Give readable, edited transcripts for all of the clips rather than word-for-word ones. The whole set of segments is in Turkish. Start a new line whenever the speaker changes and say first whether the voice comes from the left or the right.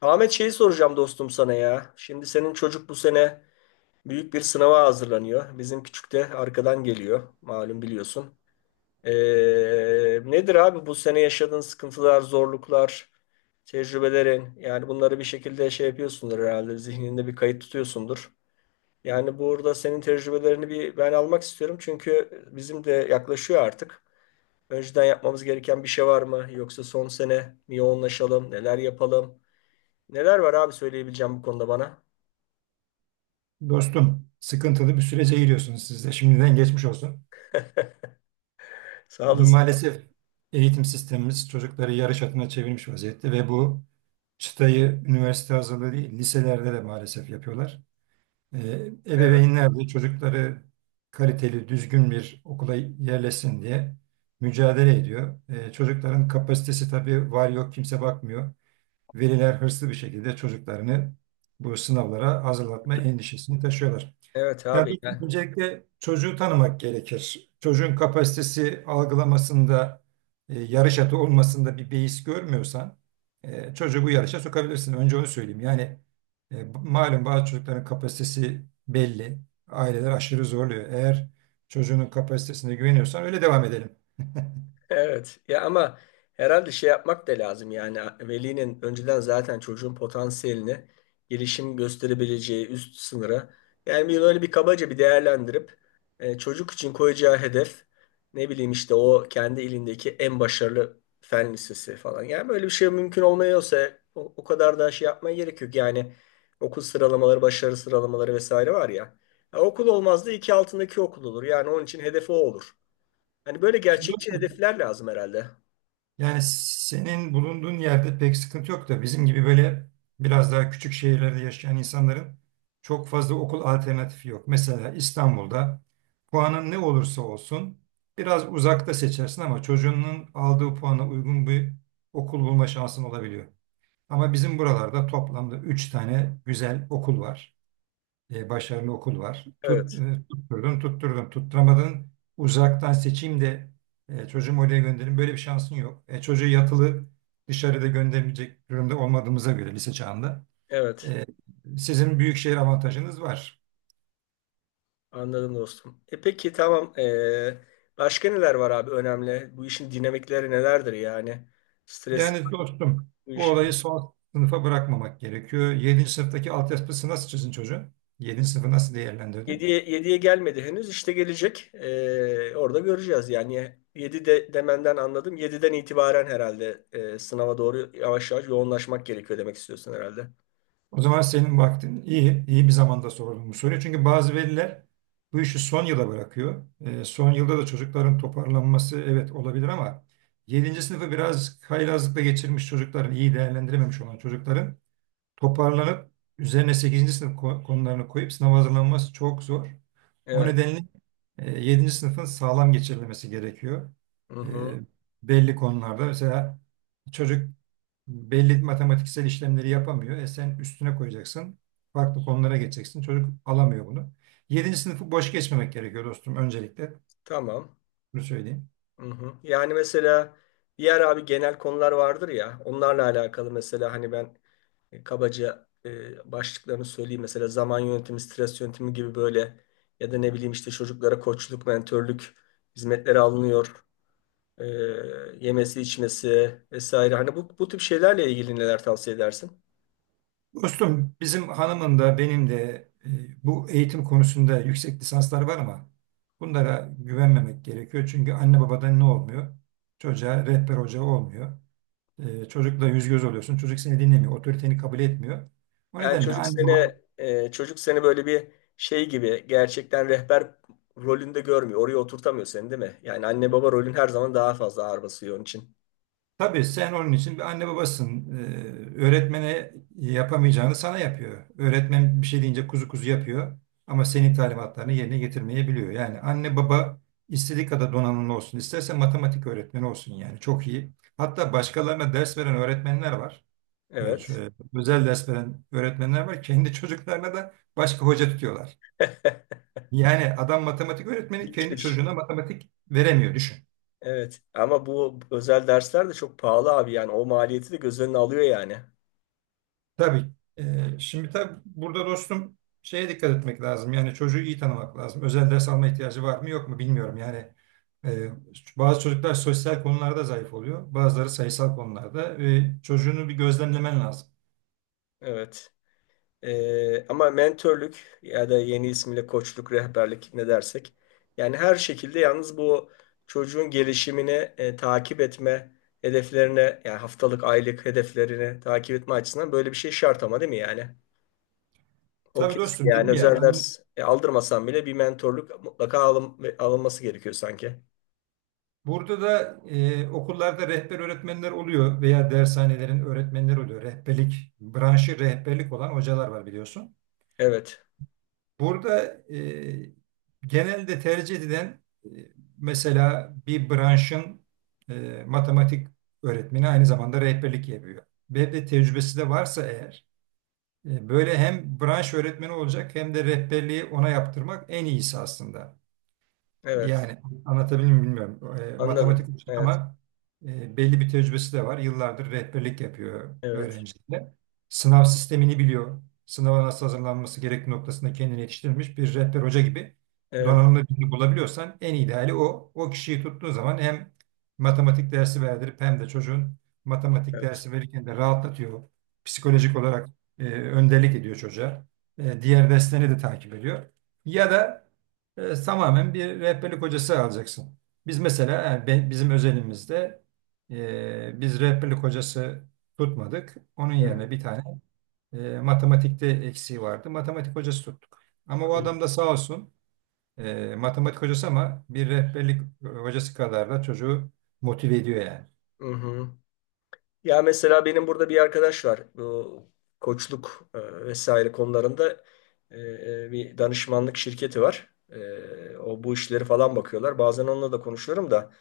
left: Ahmet şeyi soracağım dostum sana ya. Şimdi senin çocuk bu sene büyük bir sınava hazırlanıyor. Bizim küçük de arkadan geliyor. Malum biliyorsun. Ee, nedir abi bu sene yaşadığın sıkıntılar, zorluklar, tecrübelerin? Yani bunları bir şekilde şey yapıyorsundur herhalde. Zihninde bir kayıt tutuyorsundur. Yani burada senin tecrübelerini bir ben almak istiyorum. Çünkü bizim de yaklaşıyor artık. Önceden yapmamız gereken bir şey var mı? Yoksa son sene mi yoğunlaşalım? Neler yapalım? Neler var abi söyleyebileceğim bu konuda bana?
right: Dostum, sıkıntılı bir sürece giriyorsunuz siz de. Şimdiden geçmiş olsun.
left: Sağ olasın.
right: Maalesef eğitim sistemimiz çocukları yarış atına çevirmiş vaziyette ve bu çıtayı üniversite hazırlığı değil, liselerde de maalesef yapıyorlar. Ee,
left: Evet,
right: Ebeveynler de çocukları kaliteli, düzgün bir okula yerleşsin diye mücadele ediyor. Çocukların kapasitesi tabii var yok kimse bakmıyor. Veliler hırslı bir şekilde çocuklarını bu sınavlara hazırlatma endişesini taşıyorlar.
left: evet
right: Ya
left: abi.
right: dostum,
left: Yani
right: öncelikle çocuğu tanımak gerekir. Çocuğun kapasitesi algılamasında, yarış atı olmasında bir beis görmüyorsan çocuğu bu yarışa sokabilirsin. Önce onu söyleyeyim. Yani malum bazı çocukların kapasitesi belli. Aileler aşırı zorluyor. Eğer çocuğunun kapasitesine güveniyorsan öyle devam edelim.
left: evet ya ama herhalde şey yapmak da lazım yani velinin önceden zaten çocuğun potansiyelini gelişim gösterebileceği üst sınıra yani bir böyle bir kabaca bir değerlendirip çocuk için koyacağı hedef ne bileyim işte o kendi ilindeki en başarılı fen lisesi falan yani böyle bir şey mümkün olmuyorsa o kadar da şey yapmaya gerek yok yani okul sıralamaları başarı sıralamaları vesaire var ya, ya okul olmaz da iki altındaki okul olur yani onun için hedefi o olur. Hani böyle
right: Şimdi
left: gerçekçi
right: dostum,
left: hedefler lazım herhalde.
right: yani senin bulunduğun yerde pek sıkıntı yok da bizim gibi böyle biraz daha küçük şehirlerde yaşayan insanların çok fazla okul alternatifi yok. Mesela İstanbul'da puanın ne olursa olsun biraz uzakta seçersin ama çocuğunun aldığı puana uygun bir okul bulma şansın olabiliyor. Ama bizim buralarda toplamda 3 tane güzel okul var, başarılı okul var. Tut,
left: Evet,
right: tutturdun, tutturdun, tutturamadın. Uzaktan seçeyim de çocuğumu oraya gönderin. Böyle bir şansın yok. E, çocuğu yatılı dışarıda gönderebilecek durumda olmadığımıza göre lise çağında.
left: evet.
right: e, Sizin büyük şehir avantajınız var.
left: Anladım dostum. E peki tamam. Başka neler var abi önemli? Bu işin dinamikleri nelerdir yani? Stres
right: Yani dostum
left: bu
right: bu olayı
left: işin.
right: son sınıfa bırakmamak gerekiyor. Yedinci sınıftaki altyapısı nasıl çizin çocuğun? Yedinci sınıfı nasıl değerlendirdi?
left: 7'ye gelmedi henüz. İşte gelecek. Orada göreceğiz yani. Yedi de, demenden anladım. Yediden itibaren herhalde sınava doğru yavaş yavaş yoğunlaşmak gerekiyor demek istiyorsun herhalde.
right: O zaman senin vaktin iyi bir zamanda sordum bu soruyu. Çünkü bazı veliler bu işi son yıla bırakıyor. Son yılda da çocukların toparlanması evet olabilir ama yedinci sınıfı biraz haylazlıkla geçirmiş çocukların, iyi değerlendirememiş olan çocukların toparlanıp üzerine sekizinci sınıf konularını koyup sınava hazırlanması çok zor. O
left: Evet.
right: nedenle 7. sınıfın sağlam geçirilmesi gerekiyor.
left: Hı
right: E,
left: hı.
right: Belli konularda mesela çocuk belli matematiksel işlemleri yapamıyor. E sen üstüne koyacaksın. Farklı konulara geçeceksin. Çocuk alamıyor bunu. Yedinci sınıfı boş geçmemek gerekiyor dostum öncelikle.
left: Tamam.
right: Bunu söyleyeyim.
left: Hı hı. Yani mesela diğer abi genel konular vardır ya onlarla alakalı mesela hani ben kabaca başlıklarını söyleyeyim mesela zaman yönetimi, stres yönetimi gibi böyle ya da ne bileyim işte çocuklara koçluk, mentörlük hizmetleri alınıyor. E, yemesi, içmesi vesaire hani bu tip şeylerle ilgili neler tavsiye edersin?
right: Dostum bizim hanımın da benim de bu eğitim konusunda yüksek lisanslar var ama bunlara güvenmemek gerekiyor. Çünkü anne babadan ne olmuyor? Çocuğa rehber hoca olmuyor. E, çocukla yüz göz oluyorsun. Çocuk seni dinlemiyor. Otoriteni kabul etmiyor. O
left: Yani
right: nedenle anne baba
left: çocuk seni böyle bir şey gibi gerçekten rehber rolünde görmüyor. Oraya oturtamıyor seni değil mi? Yani anne baba rolün her zaman daha fazla ağır basıyor onun için.
right: tabii sen onun için bir anne babasın. Öğretmene yapamayacağını sana yapıyor. Öğretmen bir şey deyince kuzu kuzu yapıyor ama senin talimatlarını yerine getirmeyebiliyor. Yani anne baba istediği kadar donanımlı olsun, isterse matematik öğretmeni olsun yani çok iyi. Hatta başkalarına ders veren öğretmenler var. Evet,
left: Evet.
right: şöyle özel ders veren öğretmenler var. Kendi çocuklarına da başka hoca tutuyorlar. Yani adam matematik öğretmeni kendi
left: İlginçmiş.
right: çocuğuna matematik veremiyor düşün.
left: Evet. Ama bu özel dersler de çok pahalı abi yani. O maliyeti de göz önüne alıyor yani.
right: Tabii. Şimdi tabii burada dostum şeye dikkat etmek lazım. Yani çocuğu iyi tanımak lazım. Özel ders alma ihtiyacı var mı yok mu bilmiyorum. Yani e, bazı çocuklar sosyal konularda zayıf oluyor. Bazıları sayısal konularda ve çocuğunu bir gözlemlemen lazım.
left: Evet. Ama mentörlük ya da yeni ismiyle koçluk, rehberlik ne dersek. Yani her şekilde yalnız bu çocuğun gelişimini takip etme hedeflerine yani haftalık, aylık hedeflerini takip etme açısından böyle bir şey şart ama değil mi yani? O
right: Tabii
left: kesin
right: dostum
left: yani
right: dedim ya
left: özel ders aldırmasan bile bir mentorluk mutlaka alınması gerekiyor sanki.
right: burada da okullarda rehber öğretmenler oluyor veya dershanelerin öğretmenleri oluyor. Rehberlik, branşı rehberlik olan hocalar var biliyorsun.
left: Evet.
right: Burada genelde tercih edilen, mesela bir branşın, matematik öğretmeni aynı zamanda rehberlik yapıyor. Ve de tecrübesi de varsa eğer böyle hem branş öğretmeni olacak hem de rehberliği ona yaptırmak en iyisi aslında.
left: Evet.
right: Yani anlatabildim mi bilmiyorum. E,
left: Anladım.
right: matematik hocası
left: Evet,
right: ama belli bir tecrübesi de var. Yıllardır rehberlik yapıyor
left: evet,
right: öğrencilere. Sınav sistemini biliyor. Sınava nasıl hazırlanması gerektiği noktasında kendini yetiştirmiş bir rehber hoca gibi
left: evet,
right: donanımlı birini bulabiliyorsan en ideali o. O kişiyi tuttuğun zaman hem matematik dersi verdirip hem de çocuğun matematik
left: evet.
right: dersi verirken de rahatlatıyor.
left: Hı,
right: Psikolojik olarak önderlik ediyor çocuğa. E, diğer derslerini de takip ediyor. Ya da tamamen bir rehberlik hocası alacaksın. Biz mesela yani bizim özelimizde biz rehberlik hocası tutmadık. Onun
left: hı,
right: yerine bir tane, matematikte eksiği vardı. Matematik hocası tuttuk. Ama o
left: anladım.
right: adam da sağ olsun matematik hocası ama bir rehberlik hocası kadar da çocuğu motive ediyor yani.
left: Hı hı. Ya mesela benim burada bir arkadaş var. Bu koçluk vesaire konularında bir danışmanlık şirketi var. E, o bu işleri falan bakıyorlar. Bazen onunla da konuşuyorum da.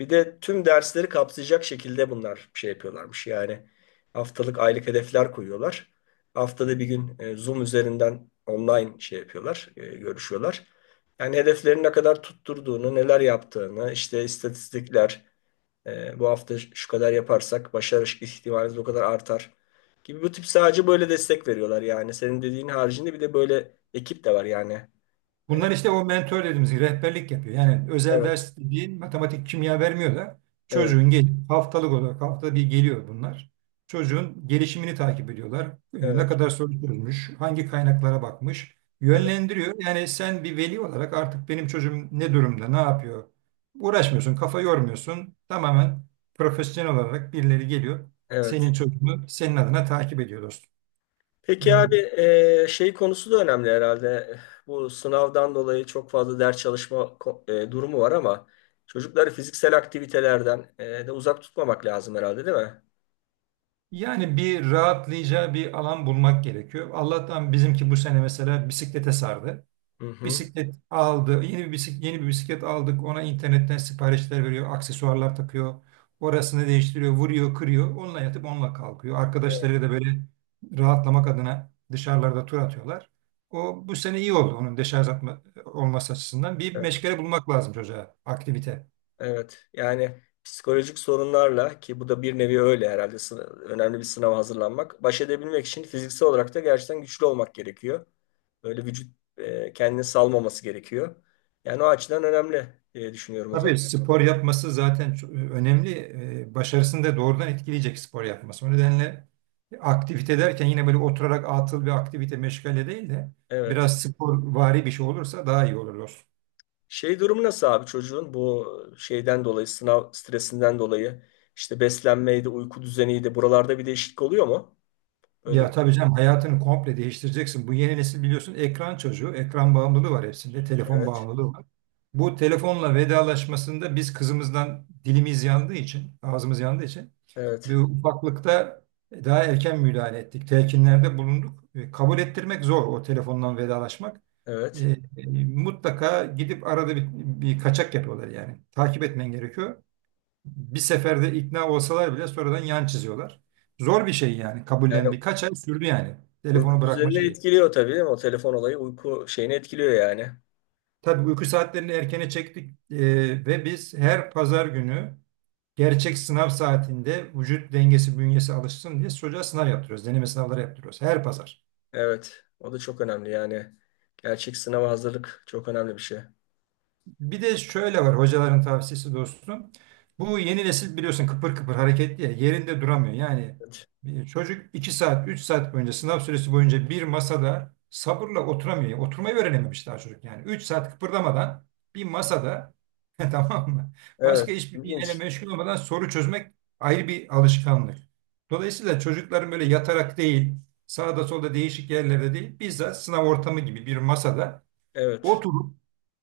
left: Bir de tüm dersleri kapsayacak şekilde bunlar şey yapıyorlarmış. Yani haftalık aylık hedefler koyuyorlar. Haftada bir gün Zoom üzerinden online şey yapıyorlar, görüşüyorlar. Yani hedeflerin ne kadar tutturduğunu, neler yaptığını, işte istatistikler, bu hafta şu kadar yaparsak başarı ihtimaliniz o kadar artar gibi bu tip sadece böyle destek veriyorlar yani. Senin dediğin haricinde bir de böyle ekip de var yani. E,
right: Bunlar işte o mentor dediğimiz gibi rehberlik yapıyor. Yani özel
left: evet,
right: ders dediğin matematik, kimya vermiyor da
left: evet,
right: çocuğun gel haftalık olarak haftada bir geliyor bunlar. Çocuğun gelişimini takip ediyorlar. E, ne
left: evet,
right: kadar soru sorulmuş, hangi kaynaklara bakmış,
left: evet,
right: yönlendiriyor. Yani sen bir veli olarak artık benim çocuğum ne durumda, ne yapıyor? Uğraşmıyorsun, kafa yormuyorsun. Tamamen profesyonel olarak birileri geliyor.
left: evet.
right: Senin çocuğunu senin adına takip ediyor dostum. E,
left: Peki abi şey konusu da önemli herhalde. Bu sınavdan dolayı çok fazla ders çalışma durumu var ama çocukları fiziksel aktivitelerden de uzak tutmamak lazım herhalde değil mi?
right: Yani bir rahatlayacağı bir alan bulmak gerekiyor. Allah'tan bizimki bu sene mesela bisiklete sardı.
left: Hı hı.
right: Bisiklet aldı, yeni bir bisiklet aldık. Ona internetten siparişler veriyor, aksesuarlar takıyor. Orasını değiştiriyor, vuruyor, kırıyor. Onunla yatıp onunla kalkıyor.
left: Evet,
right: Arkadaşları da böyle rahatlamak adına dışarılarda tur atıyorlar. O bu sene iyi oldu onun deşarj atma, olması açısından. Bir
left: evet.
right: meşgale bulmak lazım çocuğa, aktivite.
left: Evet. Yani psikolojik sorunlarla ki bu da bir nevi öyle herhalde önemli bir sınava hazırlanmak. Baş edebilmek için fiziksel olarak da gerçekten güçlü olmak gerekiyor. Böyle vücut kendini salmaması gerekiyor. Yani o açıdan önemli diye düşünüyorum o zaman.
right: Tabii spor yapması zaten çok önemli. Başarısını da doğrudan etkileyecek spor yapması. O nedenle aktivite derken yine böyle oturarak atıl bir aktivite meşgale değil de
left: Evet.
right: biraz spor vari bir şey olursa daha iyi olur dostum.
left: Şey durumu nasıl abi çocuğun bu şeyden dolayı sınav stresinden dolayı işte beslenmeydi, uyku düzeniydi. Buralarda bir değişiklik oluyor mu? Böyle
right: Ya
left: bir
right: tabii canım hayatını komple değiştireceksin. Bu yeni nesil biliyorsun ekran çocuğu. Ekran bağımlılığı var hepsinde. Telefon
left: evet.
right: bağımlılığı var. Bu telefonla vedalaşmasında biz kızımızdan dilimiz yandığı için, ağzımız yandığı için bu
left: Evet.
right: ufaklıkta daha erken müdahale ettik. Telkinlerde bulunduk. E, kabul ettirmek zor o telefondan vedalaşmak.
left: Evet.
right: E, mutlaka gidip arada bir kaçak yapıyorlar yani. Takip etmen gerekiyor bir seferde ikna olsalar bile sonradan yan çiziyorlar. Zor bir şey yani.
left: Yani
right: Kabullendi. Kaç ay sürdü yani.
left: uyku
right: Telefonu bırakma
left: düzenini
right: şeyi.
left: etkiliyor tabii değil mi? O telefon olayı uyku şeyini etkiliyor yani.
right: Tabii uyku saatlerini erkene çektik ve biz her pazar günü gerçek sınav saatinde vücut dengesi bünyesi alışsın diye çocuğa sınav yaptırıyoruz. Deneme sınavları yaptırıyoruz. Her pazar.
left: Evet. O da çok önemli yani. Gerçek sınava hazırlık çok önemli bir şey.
right: Bir de şöyle var hocaların tavsiyesi dostum. Bu yeni nesil biliyorsun kıpır kıpır hareketli ya yerinde duramıyor. Yani
left: Evet.
right: bir çocuk 2 saat 3 saat boyunca sınav süresi boyunca bir masada sabırla oturamıyor. Yani oturmayı öğrenememiş daha çocuk yani. Üç saat kıpırdamadan bir masada tamam mı? Başka
left: Evet.
right: hiçbir şeyle
left: İlginç.
right: meşgul olmadan soru çözmek ayrı bir alışkanlık. Dolayısıyla çocukların böyle yatarak değil sağda solda değişik yerlerde değil bizzat sınav ortamı gibi bir masada
left: Evet.
right: oturup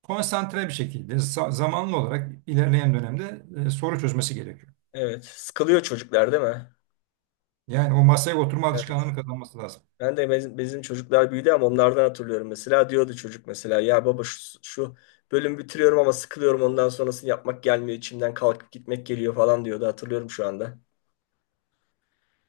right: konsantre bir şekilde zamanlı olarak ilerleyen dönemde soru çözmesi gerekiyor.
left: Evet. Sıkılıyor çocuklar değil mi?
right: Yani o masaya oturma alışkanlığını kazanması lazım.
left: Ben de bizim çocuklar büyüdü ama onlardan hatırlıyorum mesela. Diyordu çocuk mesela ya baba şu bölümü bitiriyorum ama sıkılıyorum ondan sonrasını yapmak gelmiyor içimden kalkıp gitmek geliyor falan diyordu hatırlıyorum şu anda.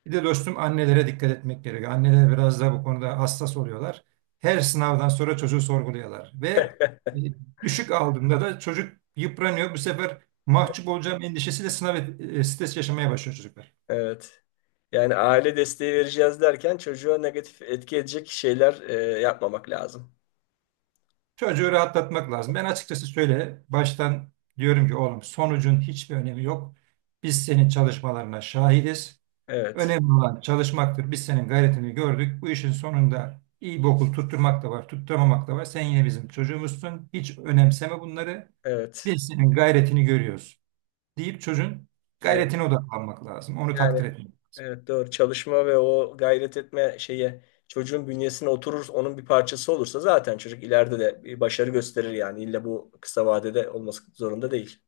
right: Bir de dostum annelere dikkat etmek gerekiyor. Anneler biraz da bu konuda hassas oluyorlar. Her sınavdan sonra çocuğu sorguluyorlar ve e, düşük aldığında da çocuk yıpranıyor. Bu sefer mahcup olacağım endişesiyle stres yaşamaya başlıyor çocuklar.
left: Evet. Yani aile desteği vereceğiz derken çocuğa negatif etki edecek şeyler yapmamak lazım.
right: Çocuğu rahatlatmak lazım. Ben açıkçası şöyle baştan diyorum ki oğlum sonucun hiçbir önemi yok. Biz senin çalışmalarına şahidiz.
left: Evet.
right: Önemli olan çalışmaktır. Biz senin gayretini gördük. Bu işin sonunda iyi bir okul tutturmak da var, tutturmamak da var. Sen yine bizim çocuğumuzsun. Hiç önemseme bunları.
left: Evet.
right: Biz senin gayretini görüyoruz deyip çocuğun
left: Evet.
right: gayretine odaklanmak lazım. Onu
left: Yani
right: takdir etmek lazım.
left: evet doğru. Çalışma ve o gayret etme şeye çocuğun bünyesine oturur, onun bir parçası olursa zaten çocuk ileride de bir başarı gösterir yani. İlla bu kısa vadede olması zorunda değil.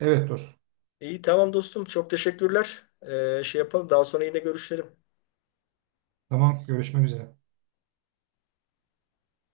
right: Evet dostum.
left: İyi tamam dostum. Çok teşekkürler. Şey yapalım. Daha sonra yine görüşelim.
right: Tamam, görüşmek üzere.